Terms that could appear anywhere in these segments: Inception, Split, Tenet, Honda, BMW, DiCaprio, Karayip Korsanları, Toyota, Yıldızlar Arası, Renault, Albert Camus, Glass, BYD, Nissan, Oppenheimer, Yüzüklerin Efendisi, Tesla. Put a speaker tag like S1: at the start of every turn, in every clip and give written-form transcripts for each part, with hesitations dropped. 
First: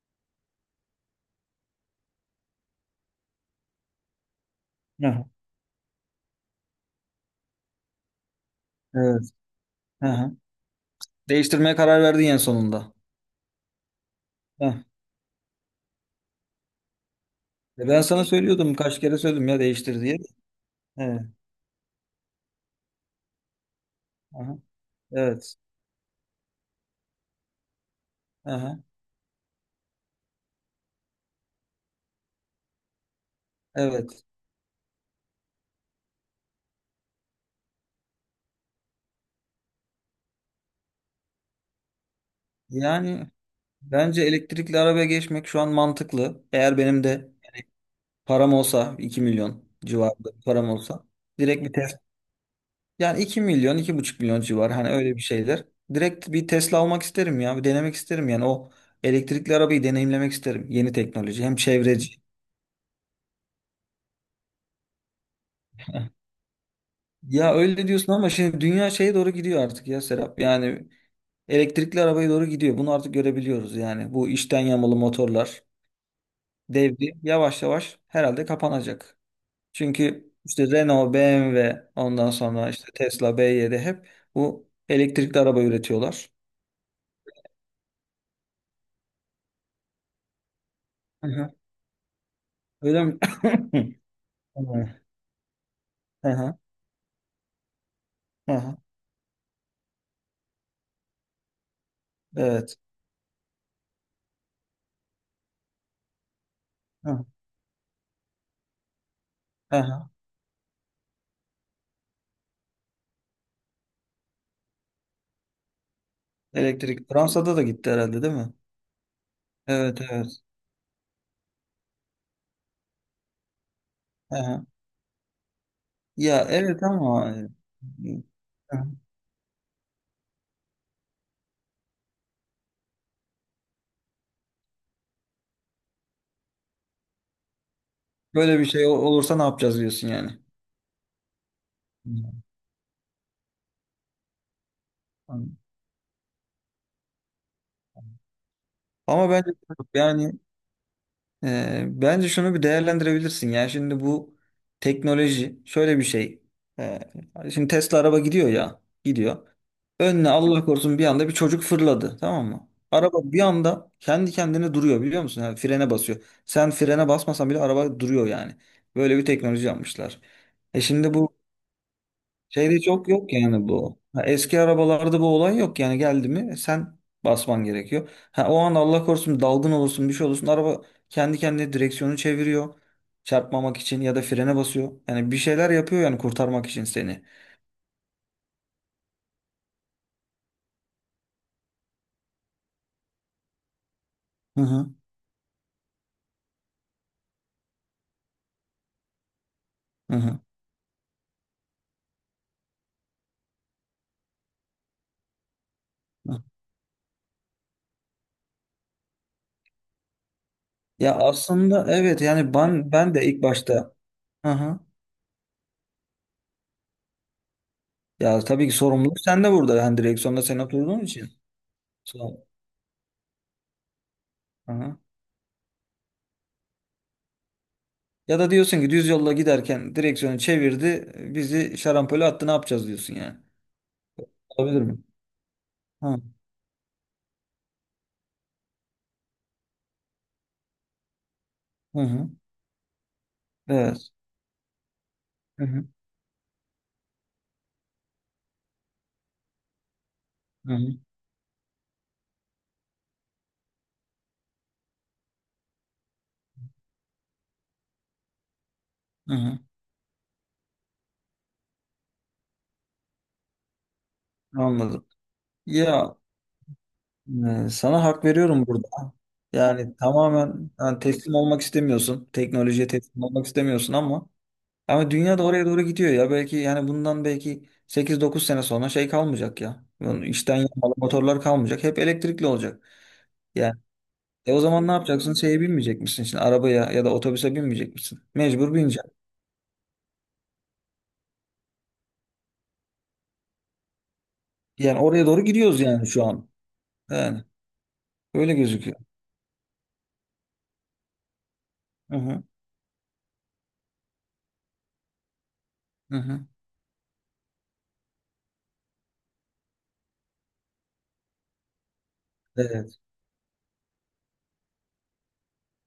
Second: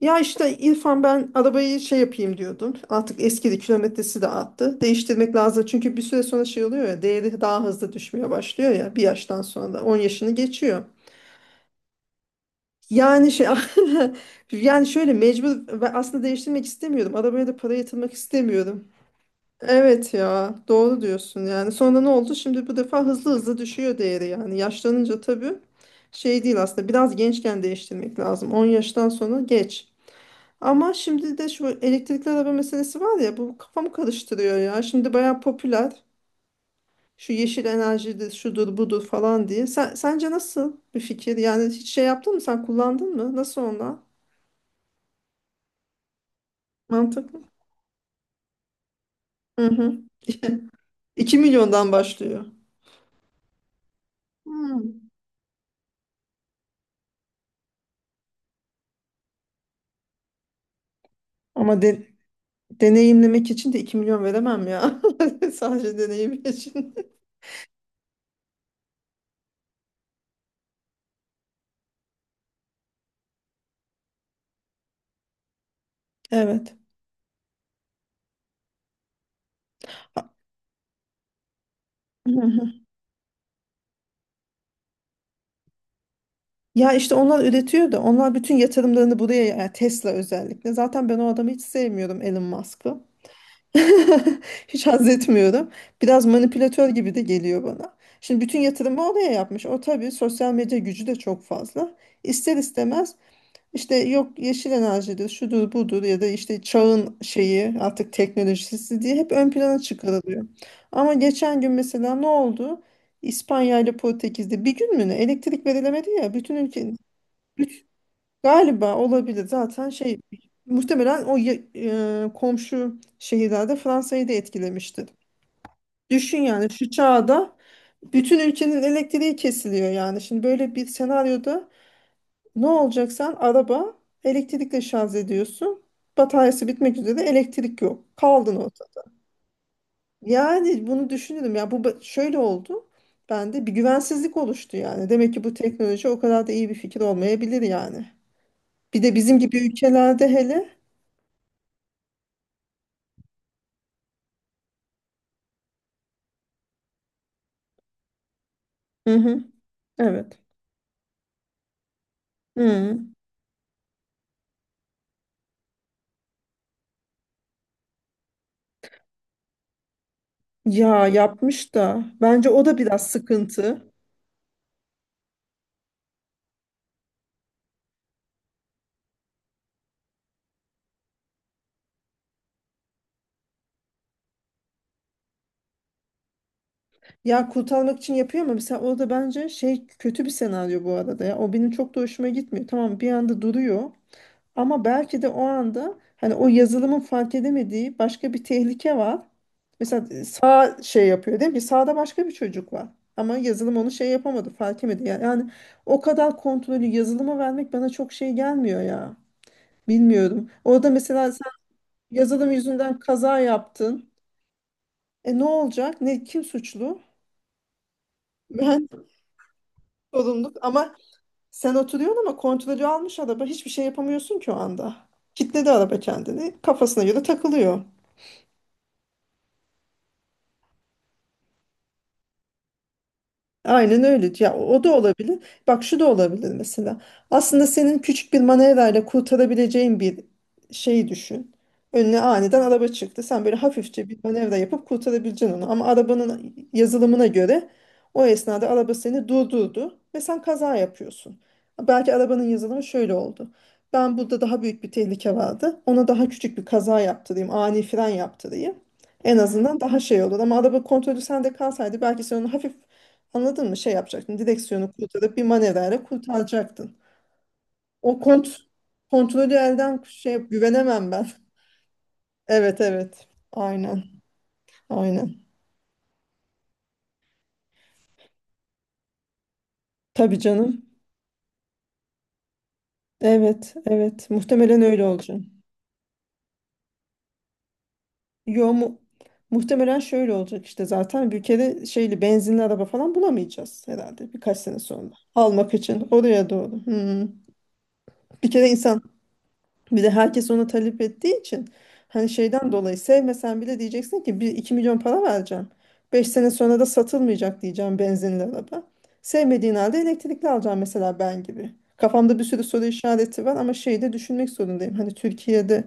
S1: Ya işte İrfan ben arabayı şey yapayım diyordum. Artık eskidi kilometresi de arttı.
S2: Heh,
S1: Değiştirmek lazım. Çünkü bir süre sonra şey oluyor ya değeri daha hızlı düşmeye başlıyor ya bir
S2: evet.
S1: yaştan sonra da 10
S2: Hı
S1: yaşını
S2: hı.
S1: geçiyor.
S2: Değiştirmeye karar verdin en sonunda.
S1: Yani şey
S2: Heh.
S1: yani şöyle mecbur ve aslında değiştirmek istemiyorum. Arabaya da para
S2: E, ben
S1: yatırmak
S2: sana söylüyordum
S1: istemiyorum.
S2: kaç kere söyledim ya değiştir
S1: Evet
S2: diye.
S1: ya doğru
S2: Evet.
S1: diyorsun yani. Sonra ne oldu? Şimdi bu defa hızlı hızlı düşüyor değeri yani.
S2: Aha.
S1: Yaşlanınca tabii
S2: Evet.
S1: şey değil aslında. Biraz gençken değiştirmek lazım. 10
S2: Aha.
S1: yaştan sonra geç. Ama şimdi de şu elektrikli araba meselesi var ya bu kafamı
S2: Evet.
S1: karıştırıyor ya. Şimdi bayağı popüler. Şu yeşil enerjidir, şudur, budur falan diye. Sence nasıl bir fikir? Yani hiç şey yaptın mı? Sen kullandın
S2: Yani
S1: mı? Nasıl onlar?
S2: bence elektrikli arabaya geçmek şu an mantıklı. Eğer benim de
S1: Mantıklı.
S2: yani param olsa 2 milyon
S1: Hı hı.
S2: civarında bir param olsa
S1: 2
S2: direkt bir
S1: milyondan
S2: Tesla.
S1: başlıyor.
S2: Yani 2 milyon 2,5 milyon civar
S1: Hmm.
S2: hani öyle bir şeyler. Direkt bir Tesla almak isterim ya. Bir denemek isterim yani o elektrikli arabayı deneyimlemek isterim. Yeni teknoloji hem
S1: Ama
S2: çevreci.
S1: deneyimlemek için de 2 milyon veremem ya. Sadece deneyim için.
S2: Ya öyle diyorsun ama şimdi dünya şeye doğru gidiyor artık ya Serap. Yani elektrikli arabaya doğru gidiyor. Bunu artık görebiliyoruz yani. Bu içten yanmalı motorlar
S1: Evet.
S2: devri yavaş yavaş herhalde kapanacak. Çünkü işte Renault, BMW, ondan sonra işte Tesla, BYD hep bu elektrikli araba üretiyorlar.
S1: Ya işte onlar üretiyor da onlar bütün yatırımlarını buraya yani Tesla özellikle. Zaten ben o
S2: Hı
S1: adamı
S2: hı.
S1: hiç sevmiyorum Elon Musk'ı.
S2: Öyle mi?
S1: Hiç
S2: Hı
S1: haz etmiyorum. Biraz
S2: hı.
S1: manipülatör gibi de geliyor bana. Şimdi
S2: Hı
S1: bütün
S2: hı.
S1: yatırımı oraya yapmış. O tabii sosyal medya gücü de çok fazla. İster
S2: Evet.
S1: istemez işte yok yeşil enerjidir, şudur budur ya da işte
S2: Hı
S1: çağın
S2: hı.
S1: şeyi artık teknolojisi diye hep ön
S2: Hı
S1: plana
S2: hı.
S1: çıkarılıyor. Ama geçen gün mesela ne oldu? İspanya ile Portekiz'de bir gün mü ne elektrik verilemedi ya bütün ülke.
S2: Elektrik Fransa'da da gitti herhalde değil mi?
S1: Galiba olabilir. Zaten
S2: Evet
S1: şey
S2: evet.
S1: muhtemelen o komşu şehirlerde Fransa'yı da
S2: Hı hı.
S1: etkilemiştir. Düşün
S2: Ya
S1: yani
S2: evet
S1: şu
S2: ama e,
S1: çağda bütün
S2: hı.
S1: ülkenin elektriği kesiliyor yani. Şimdi böyle bir senaryoda ne olacak sen araba elektrikle şarj ediyorsun. Bataryası bitmek üzere elektrik yok. Kaldın
S2: Böyle bir şey
S1: orada.
S2: olursa ne yapacağız diyorsun yani.
S1: Yani bunu düşünürüm ya bu şöyle oldu. Bende bir güvensizlik oluştu yani. Demek ki bu
S2: Anladım.
S1: teknoloji o kadar da iyi bir fikir olmayabilir yani. Bir de
S2: Ama
S1: bizim
S2: bence
S1: gibi ülkelerde
S2: yani
S1: hele.
S2: e, bence şunu bir değerlendirebilirsin. Yani şimdi bu teknoloji şöyle bir şey. E, şimdi Tesla araba gidiyor ya,
S1: Hı hı.
S2: gidiyor. Önüne
S1: Evet.
S2: Allah korusun bir anda bir çocuk fırladı, tamam mı?
S1: Hı.
S2: Araba bir anda kendi kendine duruyor biliyor musun? Yani frene basıyor. Sen frene basmasan bile araba duruyor yani. Böyle bir teknoloji yapmışlar. E
S1: Ya
S2: şimdi bu
S1: yapmış da bence o da
S2: şeyde çok
S1: biraz
S2: yok yani
S1: sıkıntı.
S2: bu. Ha, eski arabalarda bu olay yok yani geldi mi sen basman gerekiyor. Ha, o an Allah korusun dalgın olursun bir şey olursun araba kendi kendine direksiyonu çeviriyor. Çarpmamak için ya da frene basıyor. Yani bir şeyler yapıyor yani kurtarmak için seni.
S1: Ya kurtarmak için yapıyor ama mesela o da bence şey kötü bir senaryo bu arada ya. O benim çok da hoşuma gitmiyor. Tamam bir anda duruyor
S2: Hı
S1: ama
S2: hı
S1: belki de o anda hani o yazılımın fark edemediği başka bir tehlike var. Mesela
S2: hı hı.
S1: sağ şey yapıyor değil mi? Sağda başka bir çocuk var. Ama yazılım onu şey yapamadı, fark edemedi. Yani o kadar
S2: Hı.
S1: kontrolü yazılıma vermek bana çok şey gelmiyor ya. Bilmiyorum. Orada
S2: Ya
S1: mesela.
S2: aslında evet
S1: Yazılım
S2: yani ben
S1: yüzünden
S2: ben de
S1: kaza
S2: ilk başta
S1: yaptın.
S2: hı hı.
S1: E ne olacak? Ne kim suçlu?
S2: Ya tabii ki
S1: Ben
S2: sorumluluk sende burada. Yani direksiyonda
S1: sorumluluk
S2: sen
S1: ama
S2: oturduğun için.
S1: sen oturuyorsun ama
S2: So-
S1: kontrolü almış araba hiçbir şey yapamıyorsun ki o
S2: Hı
S1: anda.
S2: hı.
S1: Kitledi araba kendini. Kafasına göre takılıyor.
S2: Ya da diyorsun ki düz yolla giderken direksiyonu çevirdi, bizi şarampole attı ne yapacağız diyorsun yani.
S1: Aynen öyle. Ya
S2: Olabilir
S1: o da
S2: mi?
S1: olabilir. Bak şu da
S2: Ha,
S1: olabilir mesela. Aslında senin küçük bir manevrayla kurtarabileceğin bir şeyi düşün.
S2: hı
S1: Önüne
S2: hı.
S1: aniden araba çıktı. Sen böyle hafifçe
S2: Evet.
S1: bir manevra yapıp kurtarabileceksin
S2: Hı
S1: onu. Ama
S2: hı.
S1: arabanın yazılımına göre o esnada araba seni durdurdu ve sen
S2: Hı
S1: kaza
S2: hı.
S1: yapıyorsun. Belki arabanın yazılımı şöyle oldu. Ben burada daha büyük bir tehlike vardı. Ona daha küçük bir kaza yaptırayım, ani fren yaptırayım.
S2: Hı
S1: En
S2: hı.
S1: azından daha şey olur. Ama araba kontrolü sende kalsaydı belki sen onu hafif. Anladın mı? Şey yapacaktın. Direksiyonu
S2: Anladım.
S1: kurtarıp bir manevrayla
S2: Ya
S1: kurtaracaktın.
S2: e, sana
S1: O
S2: hak veriyorum burada.
S1: kontrolü
S2: Yani
S1: elden şey
S2: tamamen yani
S1: güvenemem ben.
S2: teslim olmak istemiyorsun.
S1: Evet
S2: Teknolojiye teslim
S1: evet.
S2: olmak istemiyorsun
S1: Aynen.
S2: ama ama dünya
S1: Aynen.
S2: da oraya doğru gidiyor ya. Belki yani bundan belki 8-9 sene sonra şey kalmayacak ya. Yani
S1: Tabii
S2: içten
S1: canım.
S2: yanmalı motorlar kalmayacak. Hep elektrikli olacak.
S1: Evet
S2: Yani
S1: evet.
S2: e o
S1: Muhtemelen
S2: zaman ne
S1: öyle
S2: yapacaksın?
S1: olacak.
S2: Şeye binmeyecek misin? Şimdi arabaya ya da otobüse binmeyecek misin?
S1: Yo
S2: Mecbur bineceksin.
S1: muhtemelen şöyle olacak işte zaten bir kere şeyli benzinli araba falan bulamayacağız herhalde birkaç sene
S2: Yani
S1: sonra.
S2: oraya doğru
S1: Almak
S2: gidiyoruz yani
S1: için
S2: şu an.
S1: oraya doğru. Hmm.
S2: Yani
S1: Bir
S2: öyle
S1: kere
S2: gözüküyor.
S1: insan. Bir de herkes ona talep ettiği için
S2: Hı
S1: hani
S2: hı.
S1: şeyden dolayı sevmesen bile diyeceksin ki bir iki milyon para vereceğim.
S2: Hı
S1: beş
S2: hı.
S1: sene sonra da satılmayacak diyeceğim benzinli araba. Sevmediğin halde elektrikli alacağım mesela ben gibi. Kafamda bir sürü soru
S2: Evet.
S1: işareti var ama şeyi de düşünmek zorundayım. Hani Türkiye'de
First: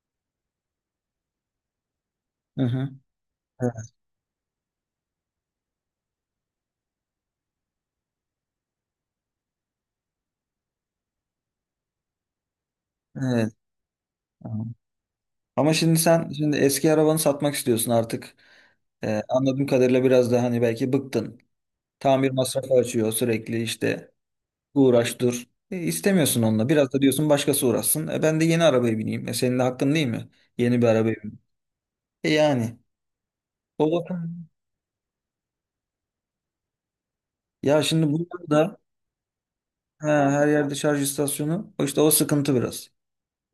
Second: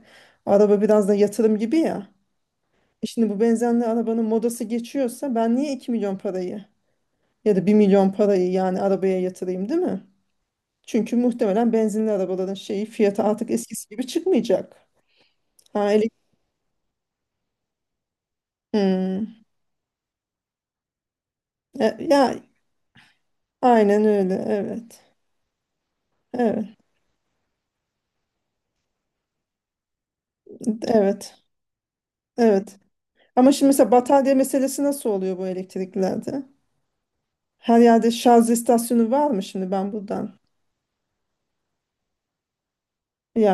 S1: araba biraz da yatırım gibi ya.
S2: Hı hı.
S1: E şimdi bu benzinli
S2: Evet.
S1: arabanın modası geçiyorsa ben niye 2 milyon parayı ya da 1 milyon parayı yani arabaya yatırayım değil mi? Çünkü muhtemelen benzinli arabaların şeyi fiyatı artık
S2: Evet.
S1: eskisi gibi
S2: Tamam.
S1: çıkmayacak.
S2: Ama
S1: Ha.
S2: şimdi sen şimdi eski arabanı satmak istiyorsun artık.
S1: Hmm.
S2: Anladığım kadarıyla biraz da hani belki bıktın.
S1: Ya
S2: Tamir masrafı açıyor sürekli
S1: aynen
S2: işte
S1: öyle. Evet.
S2: uğraş dur. E, istemiyorsun onunla.
S1: Evet.
S2: Biraz da diyorsun başkası uğraşsın. E, ben de yeni arabaya bineyim. E, senin de hakkın değil mi? Yeni bir arabaya
S1: Evet.
S2: bineyim. E, yani.
S1: Evet. Ama şimdi mesela
S2: O
S1: batarya
S2: bakım.
S1: meselesi nasıl oluyor bu elektriklerde? Her
S2: Ya
S1: yerde
S2: şimdi
S1: şarj
S2: burada da
S1: istasyonu var mı şimdi ben
S2: he,
S1: buradan?
S2: her yerde şarj istasyonu. O işte o sıkıntı biraz.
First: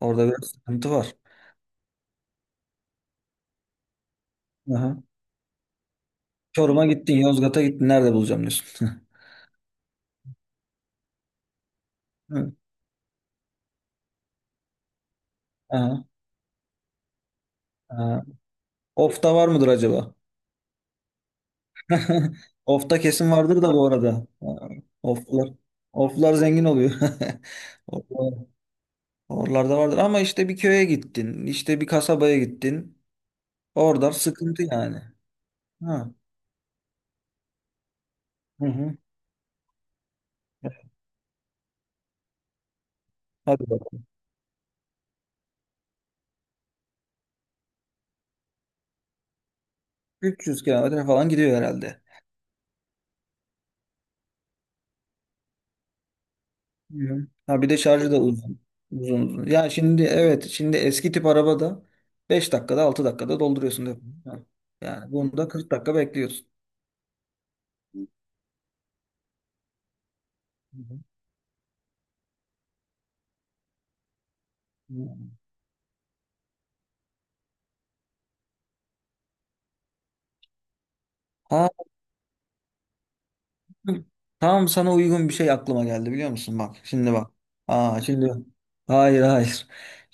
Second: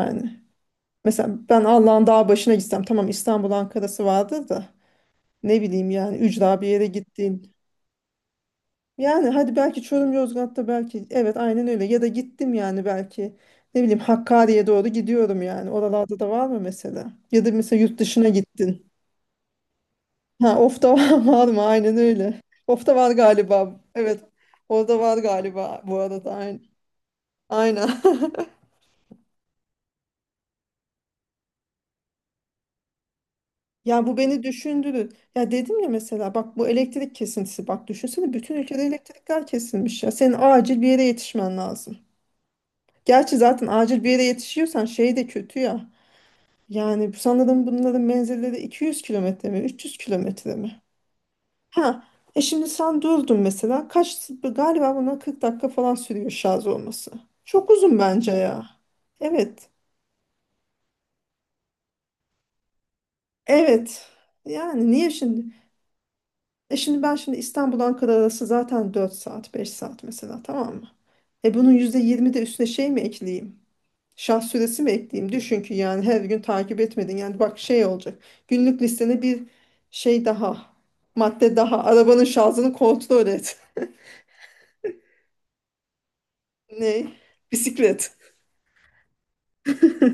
S2: Orada biraz sıkıntı var.
S1: mesela ben Allah'ın dağ başına gitsem tamam İstanbul Ankara'sı vardır da
S2: Aha.
S1: ne bileyim yani ücra bir yere
S2: Çorum'a gittin,
S1: gittin.
S2: Yozgat'a gittin. Nerede bulacağım diyorsun.
S1: Yani hadi belki Çorum Yozgat'ta belki evet aynen öyle ya da gittim yani belki ne bileyim Hakkari'ye doğru gidiyorum yani
S2: Aha,
S1: oralarda da var mı mesela? Ya da mesela yurt
S2: aha.
S1: dışına gittin.
S2: Ofta var mıdır acaba?
S1: Ha, of da var, var mı? Aynen öyle. Of da
S2: Ofta
S1: var
S2: kesin vardır da
S1: galiba.
S2: bu
S1: Evet.
S2: arada. Ha,
S1: Orada var
S2: oflar,
S1: galiba bu arada.
S2: oflar
S1: Aynen.
S2: zengin oluyor.
S1: Aynen.
S2: Oflar- Oralarda vardır ama işte bir köye gittin, işte bir kasabaya gittin.
S1: Ya
S2: Orada
S1: bu beni
S2: sıkıntı yani.
S1: düşündürür. Ya dedim ya
S2: Ha.
S1: mesela bak bu elektrik kesintisi. Bak düşünsene bütün
S2: Hı
S1: ülkede
S2: hı.
S1: elektrikler kesilmiş ya. Senin acil bir yere yetişmen lazım. Gerçi zaten
S2: Hadi
S1: acil
S2: bakalım.
S1: bir yere yetişiyorsan şey de kötü ya. Yani sanırım bunların menzilleri 200 kilometre mi 300 kilometre
S2: 300
S1: mi?
S2: kilometre falan gidiyor herhalde.
S1: Ha, şimdi sen durdun mesela. Kaç galiba buna 40 dakika falan sürüyor şarj olması.
S2: Hı. Ha bir
S1: Çok
S2: de
S1: uzun
S2: şarjı da
S1: bence
S2: uzun.
S1: ya.
S2: Uzun uzun.
S1: Evet.
S2: Ya şimdi evet şimdi eski tip arabada 5 dakikada 6 dakikada dolduruyorsun, değil mi?
S1: Evet.
S2: Ha.
S1: Yani niye
S2: Yani
S1: şimdi?
S2: bunda 40 dakika
S1: E şimdi ben şimdi İstanbul
S2: bekliyorsun.
S1: Ankara arası zaten 4 saat 5 saat mesela tamam mı? E bunun %20 de üstüne şey mi ekleyeyim? Şarj süresi mi ekleyeyim? Düşün ki yani her gün takip etmedin. Yani bak şey olacak. Günlük listene bir şey daha. Madde
S2: Ha,
S1: daha. Arabanın şarjını kontrol et.
S2: tam sana uygun bir şey aklıma geldi biliyor musun? Bak
S1: Ne?
S2: şimdi bak. Aa
S1: Bisiklet.
S2: şimdi hayır hayır.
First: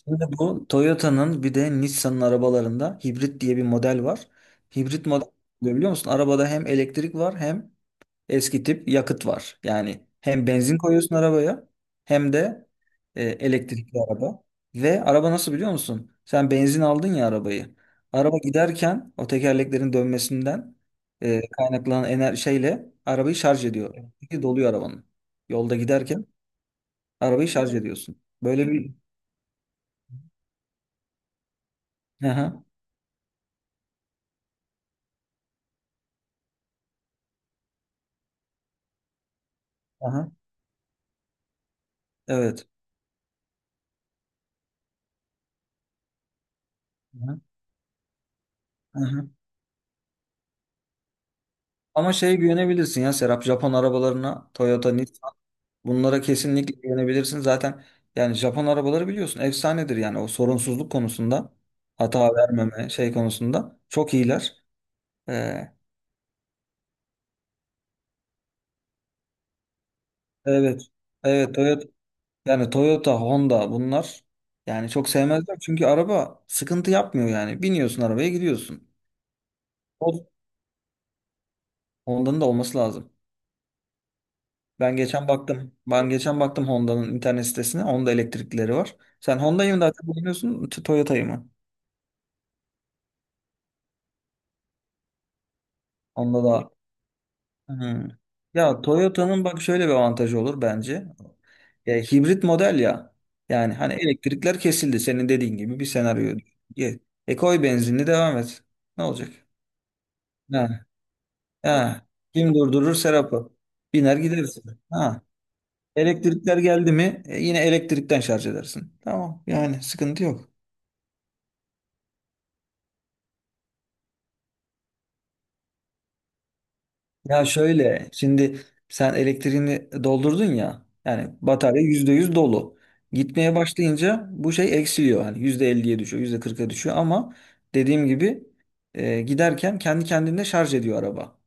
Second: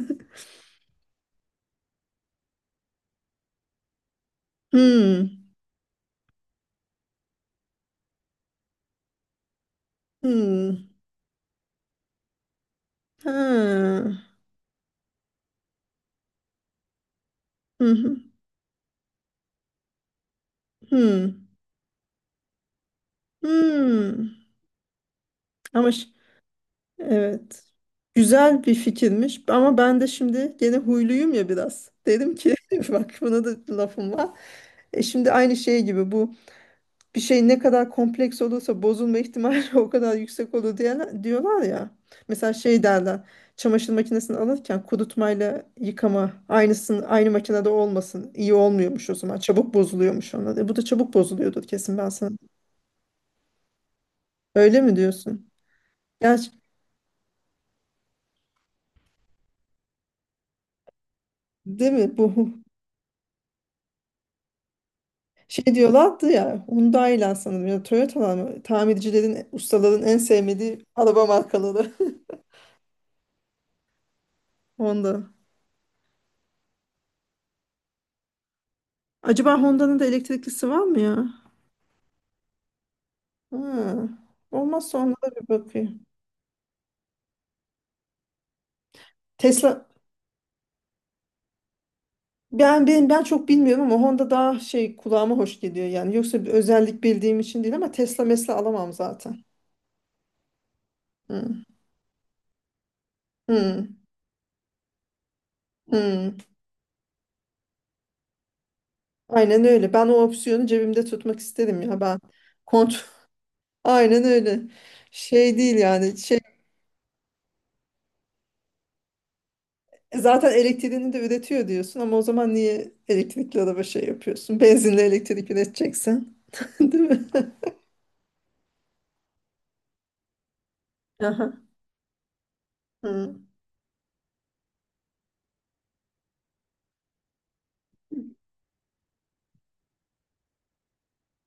S2: Şimdi bu Toyota'nın bir de Nissan'ın arabalarında hibrit diye bir model var. Hibrit model
S1: Hmm.
S2: ne biliyor musun? Arabada hem elektrik var hem eski tip yakıt var. Yani hem benzin
S1: Hmm.
S2: koyuyorsun arabaya hem de e,
S1: Ha.
S2: elektrikli araba. Ve araba nasıl biliyor musun? Sen benzin aldın ya arabayı.
S1: Hı hı.
S2: Araba giderken o tekerleklerin dönmesinden e,
S1: Hmm.
S2: kaynaklanan şeyle arabayı şarj ediyor.
S1: Hmm.
S2: Elektriği doluyor arabanın. Yolda
S1: Ama
S2: giderken arabayı
S1: evet.
S2: şarj ediyorsun.
S1: Güzel
S2: Böyle
S1: bir
S2: bir...
S1: fikirmiş ama ben de şimdi gene huyluyum ya biraz. Dedim ki
S2: Aha,
S1: bak buna da lafım var. E şimdi aynı şey gibi bu bir şey ne kadar kompleks olursa bozulma ihtimali o kadar
S2: aha,
S1: yüksek olur diye, diyorlar ya. Mesela
S2: evet.
S1: şey derler çamaşır makinesini alırken kurutmayla yıkama aynısın aynı
S2: Aha,
S1: makinede olmasın iyi olmuyormuş o
S2: aha.
S1: zaman çabuk bozuluyormuş onlar. Bu da çabuk bozuluyordur kesin ben
S2: Ama
S1: sana.
S2: şey güvenebilirsin ya Serap Japon arabalarına
S1: Öyle
S2: Toyota,
S1: mi
S2: Nissan.
S1: diyorsun?
S2: Bunlara
S1: Gerçi
S2: kesinlikle güvenebilirsin. Zaten yani Japon arabaları biliyorsun efsanedir yani o sorunsuzluk konusunda
S1: değil mi
S2: hata
S1: bu
S2: vermeme şey konusunda çok iyiler.
S1: şey
S2: Ee,
S1: diyorlardı ya Hyundai'ler sanırım ya da Toyota'lar mı? Tamircilerin ustaların en
S2: evet.
S1: sevmediği araba
S2: Evet Toyota
S1: markaları.
S2: yani Toyota, Honda bunlar yani çok
S1: Honda.
S2: sevmezler çünkü araba sıkıntı yapmıyor yani. Biniyorsun arabaya gidiyorsun.
S1: Acaba Honda'nın da
S2: O
S1: elektriklisi var mı ya?
S2: Honda'nın da olması lazım.
S1: Ha,
S2: Ben
S1: olmazsa ona
S2: geçen
S1: da bir
S2: baktım.
S1: bakayım.
S2: Ben geçen baktım Honda'nın internet sitesine. Honda elektriklileri var. Sen Honda'yı mı
S1: Tesla
S2: daha çok beğeniyorsun, Toyota'yı mı?
S1: ben çok bilmiyorum ama Honda daha şey kulağıma hoş geliyor yani.
S2: Honda
S1: Yoksa bir
S2: da
S1: özellik bildiğim için değil ama
S2: hmm.
S1: Tesla mesela
S2: Ya
S1: alamam zaten.
S2: Toyota'nın bak şöyle bir avantajı olur bence.
S1: Hı,
S2: Ya, hibrit model ya. Yani
S1: hı,
S2: hani elektrikler kesildi senin dediğin gibi bir
S1: hı.
S2: senaryo. Ye- E koy benzinli devam et. Ne olacak?
S1: Aynen öyle. Ben o opsiyonu
S2: Ha,
S1: cebimde tutmak isterim ya
S2: ha.
S1: ben.
S2: Kim durdurur
S1: Kont.
S2: Serap'ı? Biner
S1: Aynen öyle.
S2: gidersin. Ha.
S1: Şey değil yani. Şey
S2: Elektrikler geldi mi e, yine elektrikten şarj edersin. Tamam yani sıkıntı yok.
S1: zaten elektriğini de üretiyor diyorsun ama o zaman niye elektrikli araba şey yapıyorsun? Benzinle elektrik üreteceksin. Değil mi?
S2: Ya şöyle şimdi sen elektriğini doldurdun ya yani
S1: Aha.
S2: batarya %100 dolu.
S1: Hı.
S2: Gitmeye başlayınca bu şey eksiliyor. Hani %50'ye düşüyor, %40'a düşüyor ama dediğim gibi e, giderken kendi kendine şarj ediyor araba.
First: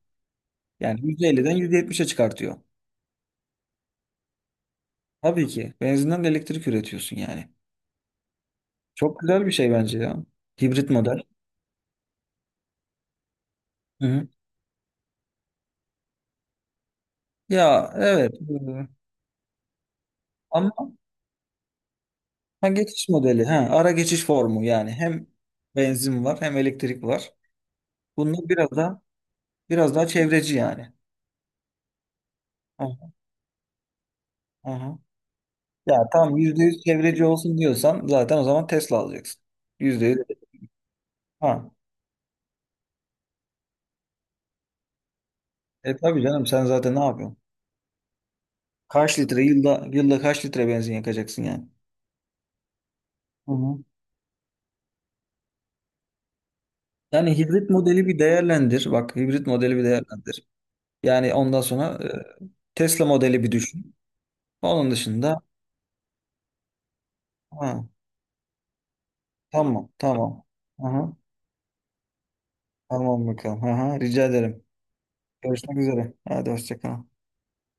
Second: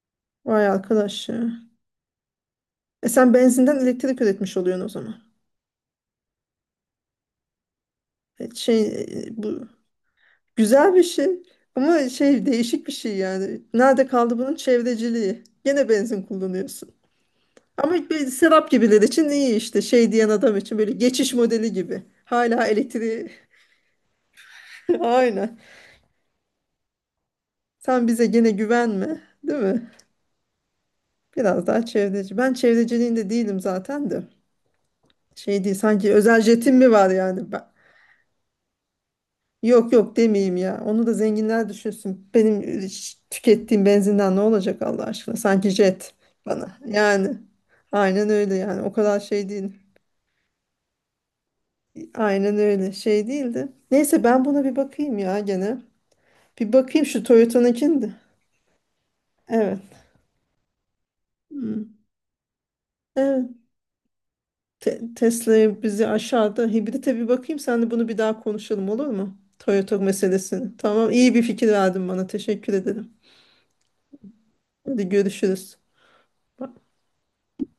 S1: Vay
S2: Yani yüzde
S1: arkadaş ya.
S2: elli'den yüzde yetmiş'e çıkartıyor.
S1: E sen benzinden elektrik üretmiş oluyorsun o zaman.
S2: Tabii ki benzinden de elektrik üretiyorsun yani.
S1: E şey
S2: Çok güzel bir
S1: bu
S2: şey bence ya. Hibrit
S1: güzel bir
S2: model.
S1: şey ama şey değişik bir şey yani. Nerede
S2: Hı hı.
S1: kaldı bunun çevreciliği? Gene benzin kullanıyorsun.
S2: Ya
S1: Ama bir
S2: evet
S1: serap
S2: e,
S1: gibiler için iyi işte şey diyen adam
S2: ama
S1: için böyle geçiş modeli gibi. Hala
S2: ha, geçiş
S1: elektriği.
S2: modeli ha, ara geçiş formu yani hem
S1: Aynen.
S2: benzin var hem elektrik var.
S1: Sen bize
S2: Bunlar
S1: gene
S2: biraz daha
S1: güvenme değil mi?
S2: biraz daha çevreci yani.
S1: Biraz daha çevreci. Ben
S2: Aha,
S1: çevreciliğinde değilim zaten de.
S2: aha.
S1: Şey değil
S2: Ya
S1: sanki
S2: tamam
S1: özel
S2: yüzde
S1: jetim
S2: yüz
S1: mi var
S2: çevreci
S1: yani?
S2: olsun diyorsan zaten o zaman Tesla alacaksın.
S1: Yok yok
S2: %100.
S1: demeyeyim ya. Onu da zenginler
S2: Ha.
S1: düşünsün. Benim tükettiğim benzinden ne olacak Allah aşkına? Sanki
S2: E
S1: jet
S2: tabii canım sen
S1: bana.
S2: zaten ne
S1: Yani
S2: yapıyorsun?
S1: aynen öyle yani. O kadar
S2: Kaç litre
S1: şey değil.
S2: yılda kaç litre benzin yakacaksın yani?
S1: Aynen öyle şey
S2: Hı
S1: değildi.
S2: hı.
S1: Neyse ben buna bir bakayım ya gene. Bir bakayım şu
S2: Yani hibrit
S1: Toyota'nınkini
S2: modeli
S1: de.
S2: bir değerlendir. Bak hibrit modeli
S1: Evet.
S2: bir değerlendir. Yani ondan
S1: Hmm.
S2: sonra e, Tesla modeli
S1: Evet.
S2: bir düşün. Onun dışında
S1: Tesla'ya bizi aşağıda hibrite bir bakayım.
S2: ha,
S1: Sen de bunu bir daha konuşalım olur mu?
S2: tamam
S1: Toyota
S2: tamam.
S1: meselesini. Tamam
S2: Aha,
S1: iyi bir fikir verdin bana. Teşekkür ederim.
S2: tamam bakalım. Aha, rica ederim.
S1: Hadi görüşürüz.
S2: Görüşmek üzere. Hadi hoşça kal.